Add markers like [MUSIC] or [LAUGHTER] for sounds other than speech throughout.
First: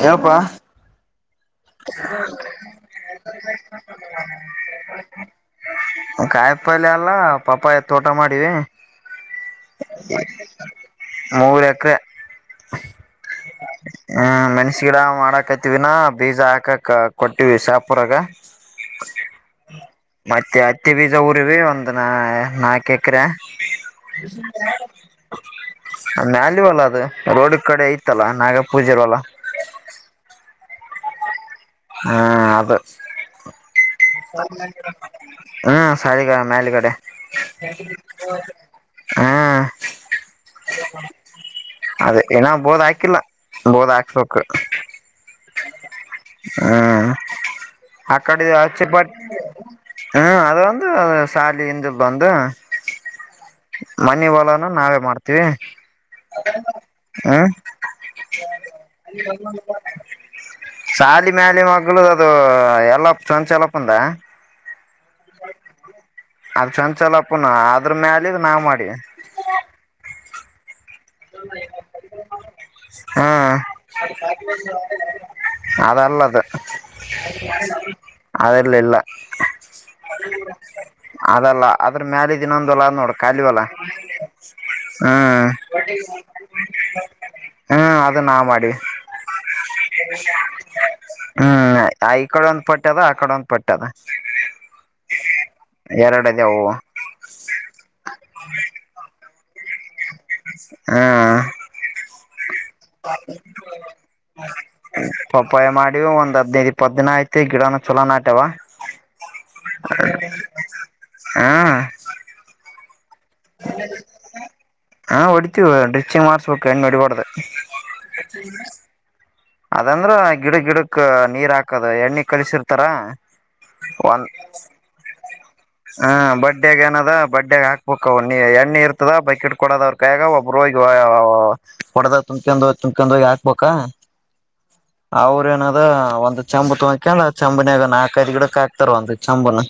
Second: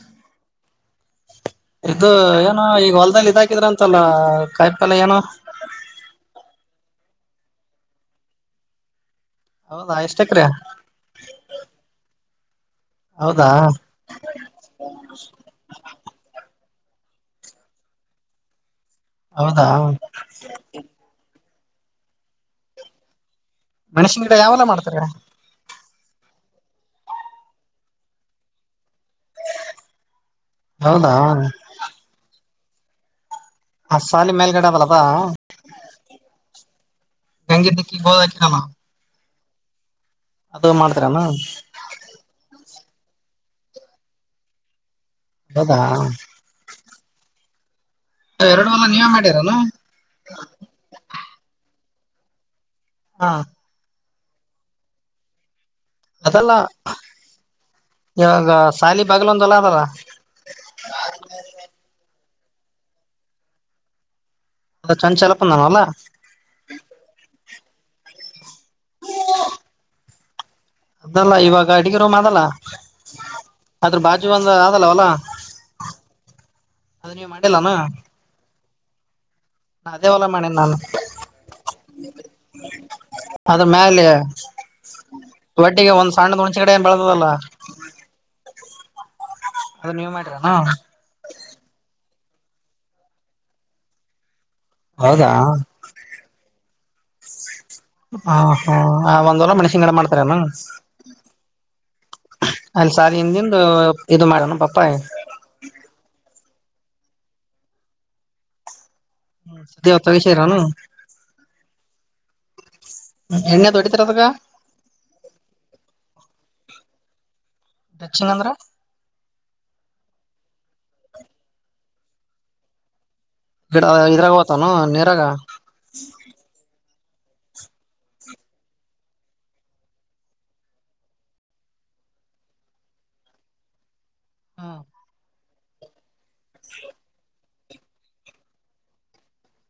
ಹೇಪ್ಪಾ ಇದು ಏನು ಈಗ ಹೊಲ್ದಲ್ಲಿ ಇದ ಹಾಕಿದ್ರ ಅಂತಲ್ಲ ಕಾಯಿಪಾಲ್ಯ್ ಏನು ಪಾಲ್ಯ ಅಲ್ಲ ಪಪ್ಪಾಯ ತೋಟ ಮಾಡಿವಿ ಹೌದಾ ಎಷ್ಟ ಎಕ್ರೆ ಮೂರು ಎಕರೆ [INAUDIBLE] ಹೌದಾ ಹ್ಮ್ ಮೆಣಸಿ ಗಿಡನು ಮಾಡಕತಿವಿನ ಬೀಜ ಹಾಕಕ್ ಕೆ ಕೊಟ್ಟಿವಿ ಶಾಪುರಾಗ ಹೌದಾ ಮತ್ತೆ ಹತ್ತಿ ಬೀಜ ಊರಿವಿ ಅಂತ ನ ನಾಕೇಕ್ರೆ ಮೆಣಸಿನ್ ಗಿಡ ಯಾವೆಲ್ಲ ಮಾಡ್ತಾರೆ? ಆ ಮ್ಯಾಗ್ಲು ವಲ ಅದು, ರೋಡ್ ಕಡೆ ಐತ ಇತ್ತಲ್ಲ ನಾಗ ಪೂಜೆರ್ ಹೊಲ. ಹೌದಾ ದ ಆ ಸಾಲಿ ಮೇಲ್ಗಡೆ ಅದಲ್ಲ ಅದಾ ಹ್ಮ ಸಲಿಗ ಮ್ಯಾಲ್ಗಡೆ ಗಂಗೆ ದಿಕ್ಕಿ ಗೋದ ಹಾಕಿರಲ್ಲ ಅದು ಮಾಡ್ತರನ ಅದೇ ಏನಾಗ್ಬೋದ್ ಆಕ್ ಕಿಲ್ಲ ಬೋದಾಕ್ಬೇಕು. ಹೌದ ಆ ಕಡೆ ಹಚ್ಚಿ ಪಟ್ಟ ಹ್ಮ ಅದ ಒಂದು ಸಾಲಿ ಇಂದು. ಬಂದು ಹಾ ಮನಿ ಹೊಲಾನ ನಾವೇ ಮಾಡ್ತೀವಿ. ಅದೆಲ್ಲ ಇವಾಗ ಶಾಲಿ ಬಾಗಿಲ ಒಂದಲ್ಲ ಅದಾರ. ಶಾಲಿ ಮೇಲೆ ಮಕ್ಕಳು ದು ಎಲ್ಲ ಸಂಚಾಲಪಂದ ಅ ಚಂಚಲಪ್ಪ ನವಲ್ಲ. ಹ ಅದ್ರ ಮ್ಯಾಲ ನಾವ್ ಮಾಡಿ ಅದಲ್ಲ ಇವಾಗ ಅಡಿಗೆ ರೂಮ್ ಅದಲ್ಲ ಹಾ ಅದ್ರ ಬಾಜು ಒಂದ ಅದಲ್ಲ ಹೊಲ ಅದಲ್ಲದು ಅದ ನೀವ್ ಮಾಡಿಲ್ಲಾನ ಅದೆಲ್ಲ ಇಲ್ಲ ಅದೇ ಹೊಲ ಮಾಡೇನ್ ನಾನು ಅದಲ್ಲ ಅದ್ರ ಮ್ಯಾಲ ಇದಿನೊಂದು ಹೊಲ ನೋಡು ಖಾಲಿ ಹೊಲ, ಅದ್ರ ಮ್ಯಾಲೆ ಹ್ಮ್. ಒಟ್ಟಿಗೆ ಒಂದ್ ಸಣ್ಣದ ಹುಣ್ಚಿ ಕಡೆ ಏನ್ ಬೆಳದದಲ್ಲ ಹ್ಮ ಅದು ನಾವ್ ಮಾಡಿವಿ. ಅದು ನೀವ್ ಮಾಡಿರೇನ್? ಹ್ಮ್ ಈ ಕಡೆ ಒಂದ್ ಪಟ್ಟ್ಯದ, ಆ ಕಡೆ ಒಂದ್ ಪಟ್ಟ್ಯದ ಹೌದಾ ಎರಡದೇ ಹವು ಹಾ ಹಾ ಮಷ್ಯ ಮಾಡ ರಾಮ ಹ್ಮ್ ಇದು ಮಾಡಣ ಪಪ್ಪಾಯ ಪಪ್ಪಾಯ ಮಾಡಿ ಒಂದ್ ಹದ್ನೈದು. ಇಪ್ಪತ್ದಿನ ಆಯ್ತು ಗಿಡನ ಚಲೋನ ಹುಟ್ಯವಾ. ಹ್ಮ ಸ ದವತ ವಿಷಯರನು ಹ್ಮ್ ಎಣ್ಣೆ ದೊಡಿತರಸಗ ಹಾ ಒಡಿತ ಡ್ರಿಚಿಂಗ್ ಮಾಡಾರ್ಸ ಬಕ್ಣ್ಣ ಎಡಿಿಕೂಡ್ದ ಟಚಿಂಗ್ ಅಂದ್ರ ಅದಂದ್ರ ಗಿಡ ಗಿಡಕ್ ನೀರ್ ಹಾಕ ಎಣ್ಣೆ ಕಳಿಸಿಿರ್ತಾರಾ ಈಡ ಇದ್ರಾಗ ಹತಾನ ನೀರಾಗ ಹಾ ಬಡ್ಡಿಯಾಗ ಏನಾದ ದ ಬಡ್ಡ್ಯಾಗ ಹಾಕ್ಬೇಕ ಎಣ್ಣೆ ಇರ್ತದ ಬಕೆಟ್ ಕೊಡದವ್ರಕಾಯಾಗ ಒಬ್ಬರು ಹೋಗಿ ಹೊಡದ ತುಂಬಕೊಂಡೋಗ ತುಂಬ್ಕೊಂಡ ಹೋಗಿ ಹಾಕ್ಬಬೇಕ ಅವ್ರೇನಾದ ದ ಒಂದ್ ಚಂಬು ತಗಕಲ್ಲ ಚಂಬುನಾಗ ನಾಕ ಐದ್ ಗಿಡಕ್ ಹಾಕ್ತಾರ ಒಂದ್ ಚಂಬುನ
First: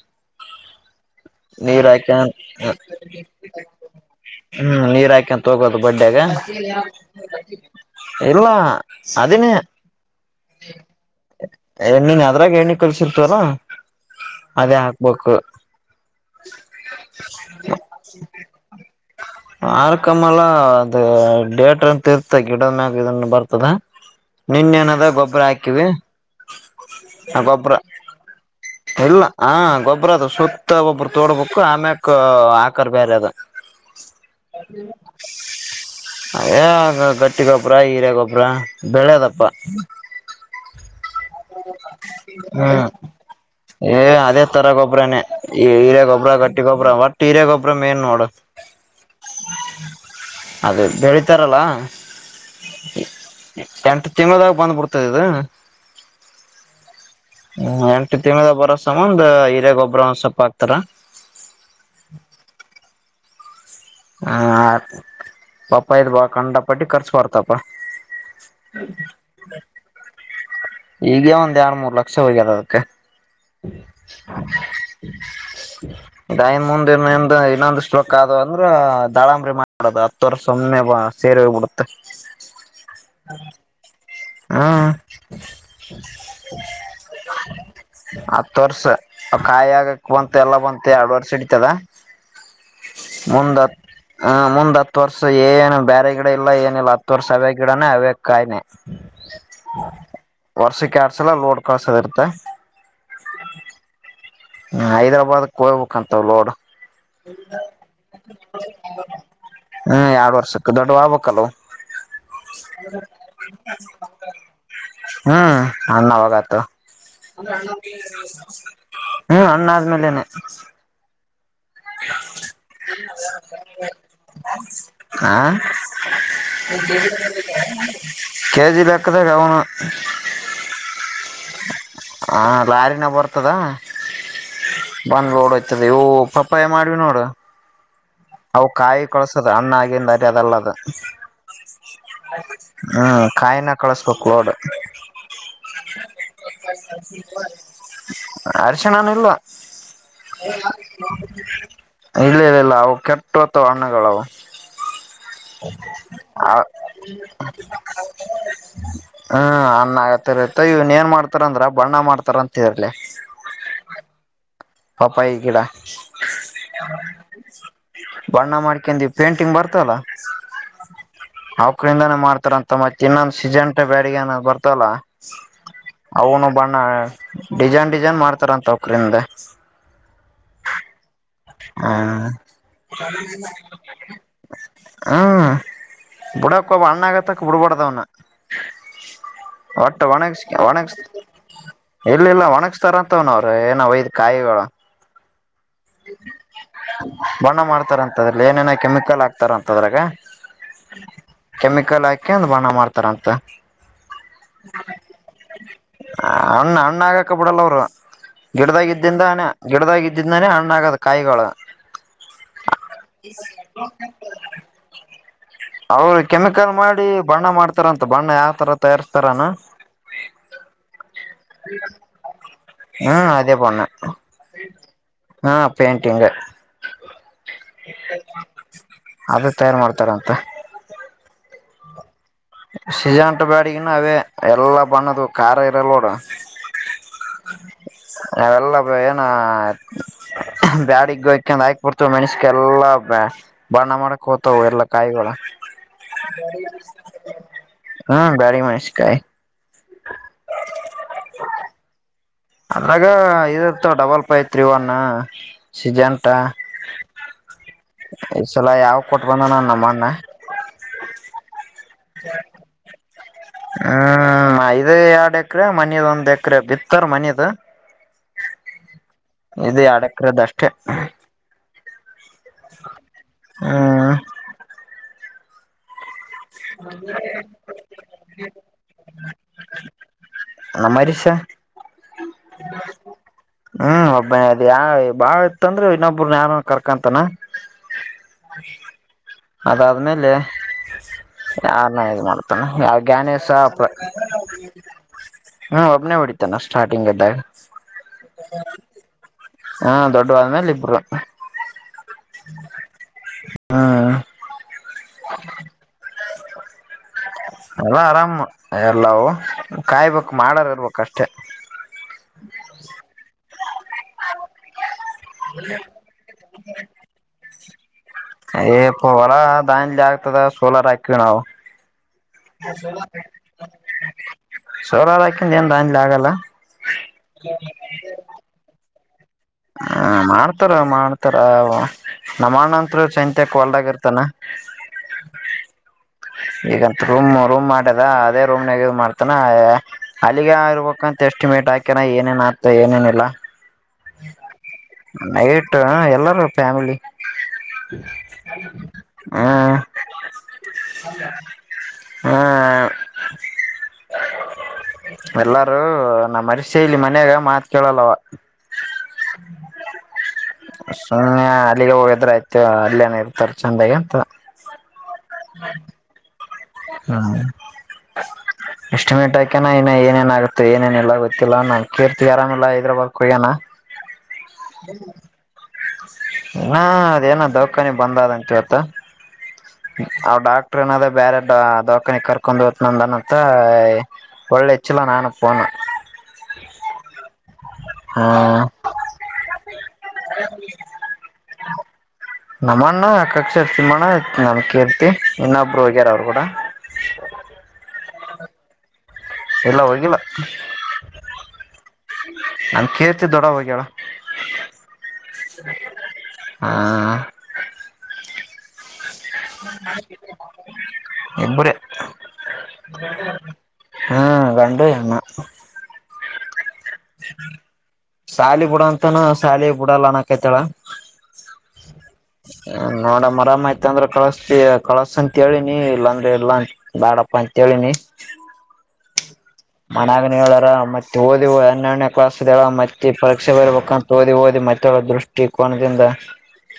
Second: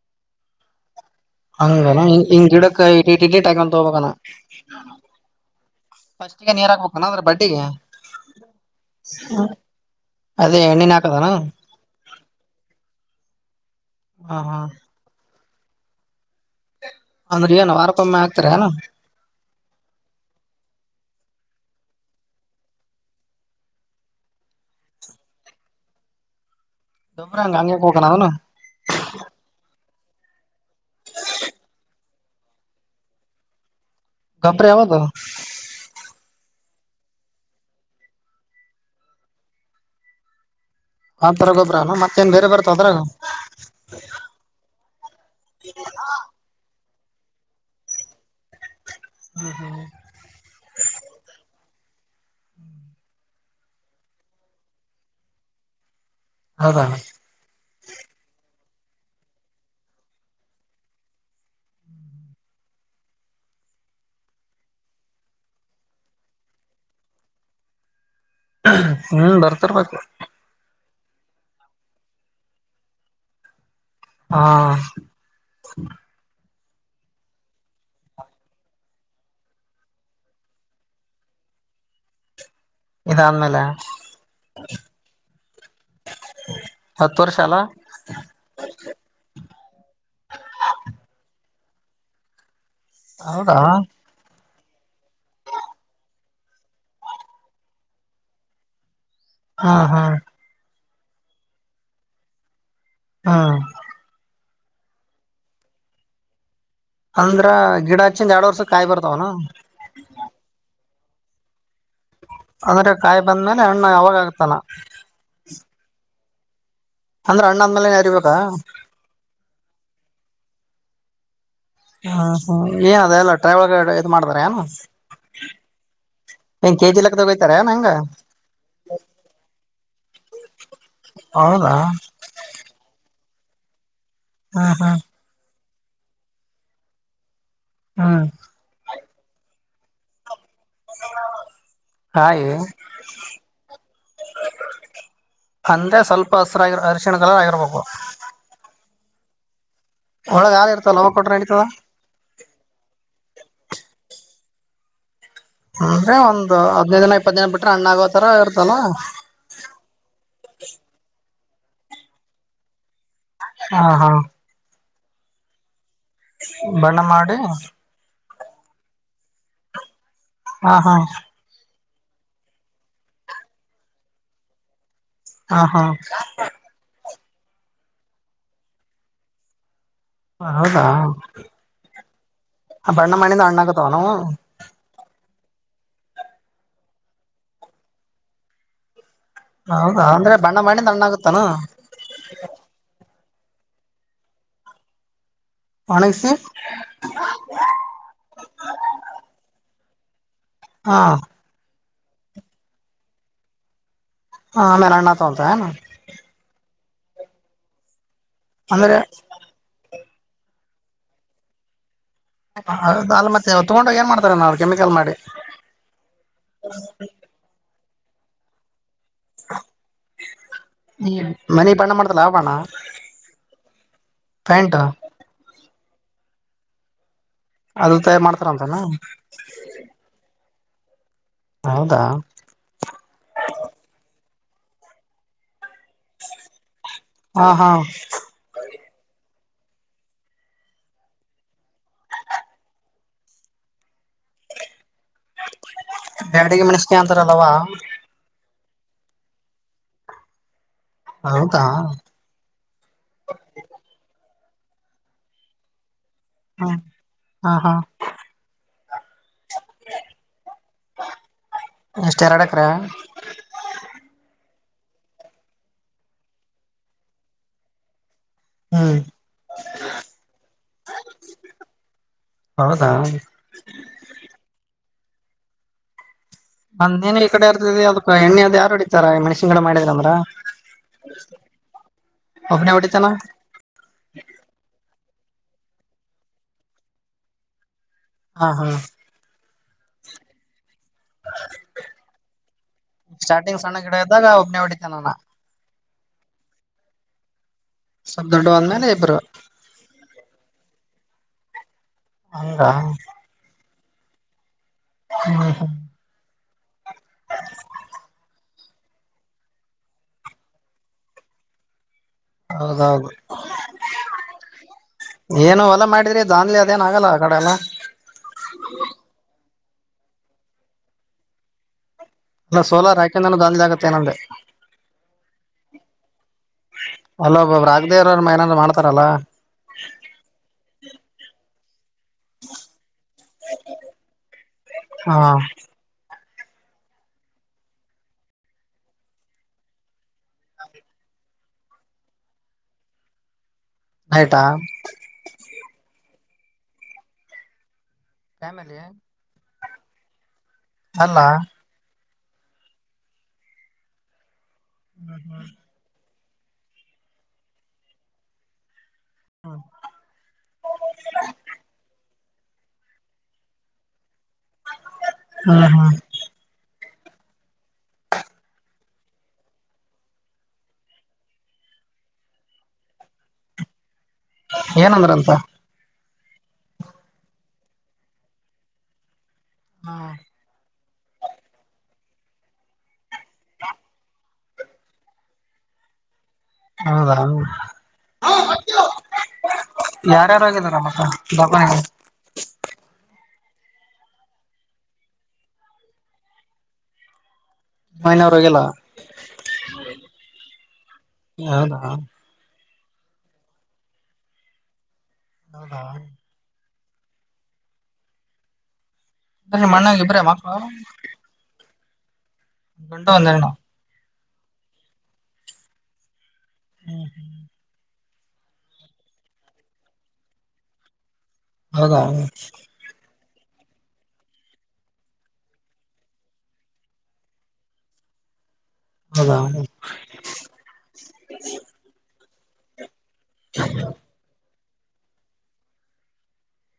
ನೀರ್ ಹಂಗನ ಹಾಕ ಹಿಂಗ್ ಗಿಡಕ್ ಇಟ್ ಇಟ್ ಹಾಕೊಂತ ಹೋಗ್ಬೇಕನ ಹ್ಮ ನೀರ್ ಹಾಕಂತ ಹೋಗೋದು ಬಡ್ಡಾಗ ಫಸ್ಟಿಗೆ ನೀರ್ ಹಾಕ್ಬೇಕನ ಅದ್ರ ಬಡ್ಡಿಗೆ ಇಲ್ಲ ಅದೇ ಎಣ್ಣಿನ ಹಾಕದನ ಅದನೇಣ್ಣನ್ ಅದ್ರಾಗ ಎಣ್ಣಿ ಕಲ್ಸಿಲ್ ಚರ ಹ ಹಾ ಅದೇ ಹಾಕ್ಬೇಕು ಅಂದ್ರ ಏನ್ ವಾರಕ್ಕೊಮ್ಮೆ ಹಾಕ್ತಾರ ಏನ ಆರಕಮ್ಮಲ್ಲಾ ಅದು ಡೇಟ್ರ ಅಂತ ಇರ್ತ ಗಿಡದ ಮ್ಯಾಗ ಇದನ್ನು ಬರ್ತದ ನಿನ್ ಏನದ ಗೊಬ್ಬ್ರ ಹಾಕಿವಿ ಗೊಬ್ಬ್ರ ಹ ಹಂಗ ಗೊಬರ ಹಂಗ್ಯಾಕ್ ಹೋಗಣ ಅದನು ಎಲ್ಲ ಹಾ ಗೊ ಅರದು ಸರ್ ಒಬ್ಬರು ತೋಡ್ಬೇಕು ಆಮೇ ಆಕಾರರ್ ಬೇರೆ ಅದ ಗಾಬರ ಅವವದು ಏ ಗಟ್ಟಿಗೊಬ್ಬ್ರ ಹೀರೇ ಗೊಬ್ರ ಬೆಳೆದಪ್ಪ ಆತರ ಗೊಬ್ಬ್ರನು ಮತ್ತೇನ್ ಬೇರೆ ಬರ್ತಾವ ಹ್ಮ್ ಅದ್ರಾಗ ಅದೇ ತರಗೊಬ್ಬರನೆ ಈ ಇಲ್ಲೇ ಗೊಬ್ರ ಕಟ್ಟಿ ಗೊಬ್ರ ಒಟ್ಟ ಹೀರ ಗೊಬ್ರ ಮ ೇನ್ ನೋಡ ಅದೇ ಬೆಳಿತಾರಲ್ಲ [INAUDIBLE] ಎಂಟು ತಿಂಗಳಾಗ ಬಂದ್ಬಿಡ್ತದ ಇದು ಹೌದಾ ಹ್ಮ ಎಂಟು ತಿಂದ ಬರೋಸಂದ ಹಿರೇ ಗೊಬ್ರ ಒಂದ್ ಸೊಪ್ಪ ಹಾಕ್ತಾರ ಹ ಪಾಪ ಇದ್ ಬಾ ಕಂಡಪಟ್ಟಿ ಕರ್ಸ ಬರ್ತಪಾ ಹ್ಮ್ ಬರ್ತಿರ್ಬೇಕು ಈಗ ಒಂದ್ ಎರ್ ಮೂರ್ ಲಕ್ಷ ಹೋಗ್ಯದ ಅದಕ್ಕೆ [INAUDIBLE] ಹಾ ಡೈನ್ಮಂದ ಇನ್ನೊಂದು ಸ್ಟ್ರಕ್ ಆದ ಅಂದ್ರ ದಾಳಂಬರಿ ಮಾಡ್ಬಡದು ಹತ್ತ ವರ್ ಸುಮ್ಮನೆ ಬ ಸೇರಿ ಹೋಗ್ಬ ಬಿಡುತ್ತೆ ಇದಾದ್ಮೇಲೆ ಹ್ಮ್ ಹತ್ತು ವರ್ಷ ಅಲ್ಲ ಹತ್ತು ವರ್ಷ ಕಾಯಿ ಆಗಕ್ ಬಂತ ಎಲ್ಲ ಬಂತೆ ಎರಡು ವರ್ಷಕ್ಕೆ ಇತಾ ಹೌದಾ ಮಂದ ಹ ಮ ಹತ್ ವರ್ಷ ಏನು ಬೇರೆ ಗಿಡ ಇಲ್ಲ ಏನಿಲ್ಲ ಹತ್ತು ವರ್ಷ ಅವ ಗಿಡನೇ ಅವೇ ಕಾಯನೆ ಹಾ ಹಾ ಎರಡ್ ಸಲ ಲೋಡ್ ಕಸದ ಇರ್ತ್ತೆ ಹಾ ಹ್ಮ ಹೈದ್ರಾಬಾದ ಹೋಗ್ಬೇಕುಂತವ ಲೋಡ್ ಅಂದ್ರ ಗಿಡ ಹಚ್ಚಿಂದ ಎರಡ್ ವರ್ಷ ಕಾಯಿ ಬರ್ತಾವನ ಕಲೋ ಅಂದ್ರೆ ಕಾಯಿ ಬಂದ್ಮೇಲೆ ಅಣ್ಣ ಯಾವಾಗ ಆಗ್ತಲ್ಲ ಅ [UNINTELLIGIBLE] ಹ್ಮ ಅಣ್ಣಾದ್ಮೇಲೆೇನೆ ಹ್ಮ ಹ್ಮ್ ಏನ್ ಅದ ಎಲ್ಲ ಟ್ರೈ ಒಳಗ ಇದ್ ಮಾಡ್ತಾರ ಏನ್ ಹ ಏನ್ ಕೆಜಿ ಲೆಕ್ಕದಾಗ ಹೋಯ್ತಾರ ಏನ್ ಹೆಂಗ ಕೆಜಿ ಬೇಕದಾಗ ಅವನು ಹೌದಾ ಹ ಲಾರಿನ ಬರ್ತ ತದ ಹ್ಮ್ ಹ್ಮ್ ಬಂದುಬೋಡ ಅ ಪಯ ಮಾಡ್ ನೋಡು ಹ್ಮ್ ಅ ಕಾಯ ಕಳಸದ ಅ್ಣ ಹಾಗಂದ ಅ ಅದಲ್ಲ ಕಾಯಿ ಹ್ಮ ಕಾಯಿನ ಕಳಬೇಕು ನೋಡು ಅಂದ್ರೆ ಸ್ವಲ್ಪ ಹಸರಾಗಿ ಅರಿಶಿಣ ಕಲರ್ ಆಗಿರ್ಬೇಕು ಅಶ ಅಲ್ಲ ಒಳಗ ಹಾಲ್ ಇರ್ತಲ್ಲ ಅವಾಗ ಕೊಟ್ರೆ ನಡೀತದ ಇಲ್ಲ ಇಲ್ಲ ಇಲ್ಲ ಅವ ಕೆಟ್ಟ ಟ್ಟೋ ತೋಣಗಳಾವ ಅಂದ್ರೆ ಹ್ಮ ಒಂದ್ ಹದ್ನೈದು ದಿನ ಇಪ್ಪತ್ತು ದಿನ ಬಿಟ್ರೆ ಹಣ್ಣಾಗೋ ತರ ಇರ್ತಲ್ಲ ಅನ್ನ ಆಗತ್ತರತ್ತ ಇವನ್ ಏನ್ ಮಾಡ್ತ ಯಾಕಂದ್ರೆ ಬಣ್ಣ ಮಾಡ್ತಾರ ಅಂತ ಹೇಳರ್ಲಿ ಹಾ ಹಾ ಪಾಪ ಈ ಕಿಡಾ ಬಣ್ಣ ಮಾಡಿ ಬಣ್ಣ ಮಾಡ್ಕೊಂಡಿ ಪೇಂಟಿಂಗ್ರ್ತಲ್ಲಾ ಹಾ ಹಾ ಇದಾನೇ ಮಾಡ್ತಾರಂತ ಮತ್ತೆ ಇನ್ನೊಂದು ಸೀಜಂಟ ಬ್ಯಾಡಿಗೆಏನ ಬರ್ತಲ್ಲ ಹಾ ಹಾ ಅವನು ಬಣ್ಣ ಡಿಸೈನ್ ಡಿಸೈನ್ ಮಾಡ್ತಾರಂತ ಅವಕ್ರಿಂದ ಹ ಹೌದಾ ಹಾ ಬಣ್ಣ ಮಾಡಿಂದ ಹಣ್ಣಾಗತ್ತಾವ ನಾವು ಹ್ಮ್ ಬಿುಡಕ್ ಹಣ್ಣು ಹಾಗೋತನಕ ಬಿಡ್ಡಬಾರ್ದು ಅವ್ನ ಒಟ್ಟ ಹೌದಾ ಅಂದ್ರೆ ಒಣಗಸ ಬಣ್ಣ ಒಣಗ ಮಾಡಿಂದ ಹಣ್ಣಾಗತ್ತಾನ ಎಲ್ಲಲ್ಲ ಒಣಗಸ್ತಾರ ತವನ ಅವ್ರರು ಏನ ಒಯ್ ಕಾಯಿ ಒಣಗಿಸಿ ಬಣ್ಣ ಮಾಡ್ತಾರಂತದ್ರಲ್ಲಿ ಏನೇನೋ ಕೆಮಿಕಲ್ ಹಾಕ್ತಾರ ಅಂತದ್ರಾಗ [UNINTELLIGIBLE] ಹಾ ಕೆಮಿಕಲ್ ಹಾಕಿ ಬಣ್ಣ ಮಾಡ್ತಾರ ಅಂತ ಹ ಆಮೇಲೆ ಹಣ್ಣು ಆಯ್ತವಂತ ಹಣ್ಣ ಹಣ್ಣ ಆಗಕ ಬಿಡಲ್ಲ ಅವ್ರು ಗಿಡದಾಗಿದ್ದಿಂದಾನ ಹಣ್ಣೇ ಗಿಡದಾಗಿದ್ದ ಗಿಡದ ಮೇಲೇ ಹಣ್ಣು ಹಣ್ಣು ಆಗೋದು ಕಾಯಿಗಳು ಅಲ್ ಮತ್ತೆ ತಗೊಂಡೋಗಿ ಏನ್ ಮಾಡ್ತಾರೆ ನಾವು ಕೆಮಿಕಲ್ ಮಾಡಿ ಅವ್ರು ಕೆಮಿಕಲ್ ಮಾಡಿ ಬಣ್ಣ ಮಾಡ್ತಾರಂತ ಬಣ್ಣ ಯಾವ ತರ ತಯಾರಿಸ್ಥಾನ ಈ ಮನಿ ಬಣ್ಣ ಮಾಡತರಲ್ಲ ಆ ಬಣ್ಣ ಬಣ್ಣ ಹ್ಮ ಅದೇ ಬಣ್ಣ ಹ್ಮ ಪಿಂಟಿಂಗ್ ಅದು ತಯಾರ್ ಮಾಡ್ತಾರಂತಾನ ಅದೇ ತಯಾರು ಮಾಡ್ತಾರ ಅಂತ ಹೌದ ಸಜಂಟ ಬ್ಯಾಡಗನು ಅವೇ ಎಲ್ಲಾ ಬನ್ನದು ಖಾರ ಇರಲ್ಲೋಡ ಹಾ ಹಾ ನಾವೆಲ್ಲ ಏನ ಬ್ಯಾಡಿಗೆ ಹಯಕ ಆಕ್ ಬಡ್ತವ ಮೆಣಸಕ ಎಲ್ಲಾ ಬ ಬಣ್ಣ ಮಾಡಕ್ ಹೋಗ್ತವು ಎಲ್ಲಾ ಕಾಯಿಗಳಗಳು ಬ್ಯಾಡಿಗೆ ಮೆಣಸಿನಕಾಯಿ ಆವ ಮೆಣಸಿನಕಾಯಿ ಹೌದಾ ಅದ್ರಾಗ ಇದು ಇರ್ತಾವ ಡಬಲ್ ಫೈವ ತ್ರೀ ಒನ್ ಹ್ಮ ಹಾ ಹಾ ಈಸಲ ಯಾವ ಕೊಟ್ ಬಂದ ನ ನಮ್ಮ್ಣ ಎಷ್ಟ ಎರಡಕ್ರ ಹ್ಮ್ ಐದು್ ಎರಡ್ ಎಕರೆ ಮನದ ಒಂದ್ ಎಕ್ರ ಬಿತ್ತಾರ ಮನದ ಹ್ಮ್ ಇದು ಎರಡು ಎಕರೆ ಅಷ್ಟೇ ಹೌದಾ ಹ್ಮ್ ಅಂದ್ೇನ್ ಇಲ್ ಕಡೆ ಇರ್ದಿದೆ ಅದಕ್ ಎಣ್ಣ ಅದ ಯಾರ ಹೊಡಿತಾರ ಮಣ್ಸಿನ್ ಕಡೆ ಮಾಡಿದ್ರ ಅಂದ್ರ ನ ಮರಿಷ ಅನವಡತಲ್ಲ ಹ್ಮ್ ಒಬ್ಬನೇ ಅದ ಯಾವ ಬಾಳ ಇತ್ತಂದ್ರೆ ಇನ್ನೊಬ್ಬ್ರನ್ಾನ ಕರ್ಕಂತಾನ ಹಾ ಹಾ ಅದಾದ್ಮೇಲೆೇ ಯಾರನ್ನ ಇ ಮಾಡ್ತಾನ ಯಾವ ಜ್ಾನೇಶ ಸ್ಟಾರ್ಟಿಂಗ್ ಸಣ್ಣ ಪ್ರ ಗಿಡ ಇದ್ದಾಗ ಒಬ್ನೇ ಹೊಡಿತಾನಾನ ಹ್ಮ ಒಬ್ಬನೆ ಹೊಡಿತಾನಾ ಸ್ಟಾರ್ಟಿಂಗ್ ಇದ್ದಾಗ ಸ ದೊಡ್ಡವಂದ ಮೇಲೆ ಇಬ್ರು ಹಾ ದೊಡ್ಡವಾದ್ಮೇಲ್ಲಿ ಇಬ್ರು ಹಂಗಾ ಹಾ ಹ್ಮ ಹಾ ಅಲ್ಲ ಆರಾಮ್ ಎಲ್ಲಾ ಕಾಯ್ಬೇಕು ಮಾಡಾರ ಇರ್ಬೇಕ ಅಷ್ಟೇ ಹೌದೌದು ಏನು ಎಲ್ಲ ಮಾಡಿದ್ರಿ ದಾನ್ಲಿ ಅದೇನ ಆಗಲ್ಲ ಆ ಕಡೆ ಎಲ್ಲ ಅಪ್ಪ ವಳ ದಲ್ಲಿ ಆಗ್ತದ ಸೋಲರ್ ಹಾಕಿ ನಾವು ಅಲ್ಲ ಸೋಲಾರ್ ಹಾಕಿಂದಾನ ದಂದ ಆಗತ್ತೆ ಏನಂದ ಸೋಲಾರ್ ಹಾಕಿಂದ ಏನ್ ದಾನ್ಲಿ ಆಗಲ್ಲ ಅಲ್ಲೊ ಒಬ್ಬಬ್ ರಾಗದೇವ್ರ್ರ ಏನಾದ್ರರು ಮಾಡ್ತಾರಲ್ಲಾ ಹ ಮಾಡ್ತಾರ ಮಾಡ್ತಾರ ನಮ್ಮಂತ್ ಚೈತ್ಯಕ್ ಒಲ್ಡ್ಗರ್ತಾನ ಹಾ ಈಗಂತ ರೂಮ್ ರೂಮ್ ಮಾಡ್ಯದ ಅದೇ ರೂಮ್ನಾಗ ಇ ಮಾಡ್ತಾನ ಅಲ್ಲಿಗೆ ಇರ್ಬೇಕಂತ ಎಸ್ಟಿಮೇಟ್ ಹಾಕ್ಯನ ಏನೇನ್ ಆತ ಏನೇನಿಲ್ಲ ಹಟಾ ಎಲ್ಲಾರು ಫ್ಯಾಮಿಲಿ ಫ್ಯಾಮಿಲಿ ಹ ಅಲ್ಲ ಹ್ಮ ಎಲ್ಲಾರೂ ನ ಮರಿಸೆಲಿ ಮನ್ಯಾಗ ಮಾತ್ ಕೇಳಲ್ಲವ ಸುಯ ಅಲ್ಲಿಗೆ ಒೋಗದತ [INAUDIBLE] ಮತ್ತೆ ಅಲ್ಲ ನ ಇರ್ತಾರ ಚೆಂದಾಗಿ ಅಂತ [UNINTELLIGIBLE] ಹಾ ಹಾ ಹಾ [UNINTELLIGIBLE] ಎಷ್ಟಟಿಮೇಟ್ ಆಾಕ್ಯನಾ ಇನ್ನ ಏೇನ್ ಆಗುತ್ತತ್ತು ಏನೇನ ಇಿಲ್ಲ ಗೊತ್ತಿಲ್ಲಾ ನನ್ ಕೀರ್ತಿ ಆರಾಮಿಲ್ಲಲ್ಲ ಇದ್ರ ಬರ್ಕ್ ಹಗ್ಯನ ಏನಂದ್ರಂತ ಇ ಅದೇನ ದೌಖಾನಿ ಬಂದದಂಂತ ಇತ್ತು ಹ್ಮ್ ಆ ಡಕ್ [UNINTELLIGIBLE] ಟ್ರನಾದ ಬ್ಯಾರಟ್ ದಖಾನಿ ಕರ್ಕೊಂಡ್ ಹತ ನಂದನಂತ ಒಳ್ಳೆಚ್ಚಿಲ್ಲ ನಾನು ಫೋನ್ ಹೌದಾ ಯಾರ್ಯಾರುಾಗಿದಾರಮ್ಮಕ್ಕ ದಖಾನ ನಮ್ಮಣ್ಣ ಅಕಕ್ಷ ಇರ್ ತಿಮ್ಮಣ್ಣ ನಮ ಕಿ ಇರ್ತಿ ಇನ್ನೊಬ್ರು ಹೋಗ್ಯಾರ ಅವರು ಕೂಡ ಮನವರಗೆಲ್ಲ ಎಲ್ಲ ಹೋಗಿಲ್ಲ ಹೌದಾ ನಮ ಕೇರ್ತ ದೊಡ ಹೋಗಳ ಹೌದಾ ಹ ನಿಮ್ಮ ಅಣ್ಣಾಗ ಇಬ್ರೆ ಎಬರಿ [UNINTELLIGIBLE] ಹ [UNINTELLIGIBLE] ಅೊಂಡ ಬಂದಣ [UNINTELLIGIBLE] ಹಾ ಕಂಡ ಅಮ್ಮ [UNINTELLIGIBLE] ಹ್ಮ್ ಹ್ಮ್ ಶಾಲಿ ಬುಡ ಅಂತನೂ ಶಾಲಿ ಬುಡಲ್ಲನಕೈತಾಳ ಹ [UNINTELLIGIBLE] ಹ ನೋಡಮ್ಮ ಆರಾಮ ಆಯತ ಅಂದ್ರೆ ಕಳಸ್ತ ಕಳಸ ಅಂತ ಹೇಳಿನಿ ಇಲ್ಲಾಂದ್ರೆ ಇಲ್ಲಾ ಅಂತ ಬ್ಯಾಡಪ್ಪ ಅಂತತ್ ಹೇಳೇಳಿನಿ ಹೌದಾ ಮನ್ಯಾಗನ ಹೇಳಾರ ಮತ್ತೆ ಓದವು ಹನ್ನೆರಡನೇ ಕ್ಲಾಸ್ ಸಳಾವ ಮಚ್ ಪರೀಕ್ಷೆ ಬರ್ಬೇಕಂತ ಓದಿ ಓದಿ ಮತ್ತೆ ದೃಷ್ಟಿಕೋನದಿಂದ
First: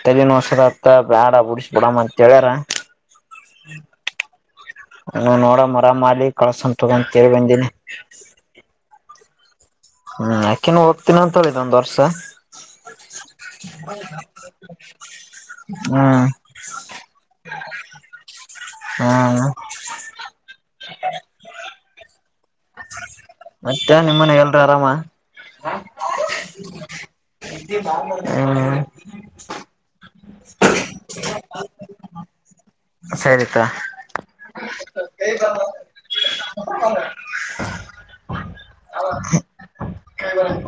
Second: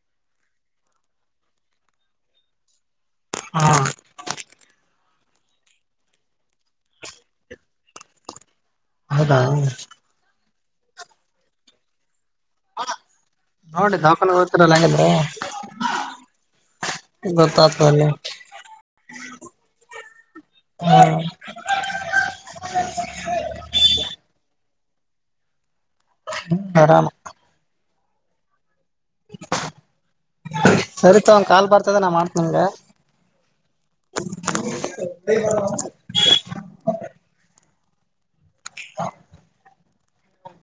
ತಲೆನಸದತ್ತ ಬ್ಯಾಡ ಬುಡಸ ಬಿಡಮ್ಮ ಅಂತ ಹೇಳ್ಯಾರ ಹಾ ನೀ ನೋಡ ಮರಾಮಲಿ ಕಳ್ಸಂ ತಗೊಅಂತೇಳಿ ಬಂದೀನಿ ಹೌದಾ ಹ್ಮ್ ಯಾಕೆನ ಹೋಗದ್ತೀನ ಅಂತಳ ಇದೊಂದ ವರ್ಷ ನೋಡಿ ದಾಖಲು ಹತಲ್ಲ ಹಂಗಿದೆ ಹ್ಮ್ ಗೊತ್ತತಲ್ಲ ಹ್ಮ್ ಹ್ಮ ಮತ್ತೆ ನಿಮ್ಮ್ ಮನೆಲ್ ತ್ತ ಆರಾಮ ಆರಾಮ ಹ್ಮ್ ಸರಿ ತಗೋ ಒಂದ ಕಾಲ್ ಬರ್ತದೆ ನಾ ಮಾಡ್ತ ನಿಂಗೆ ಸರಿತಾ [UNINTELLIGIBLE] [UNINTELLIGIBLE] [UNINTELLIGIBLE]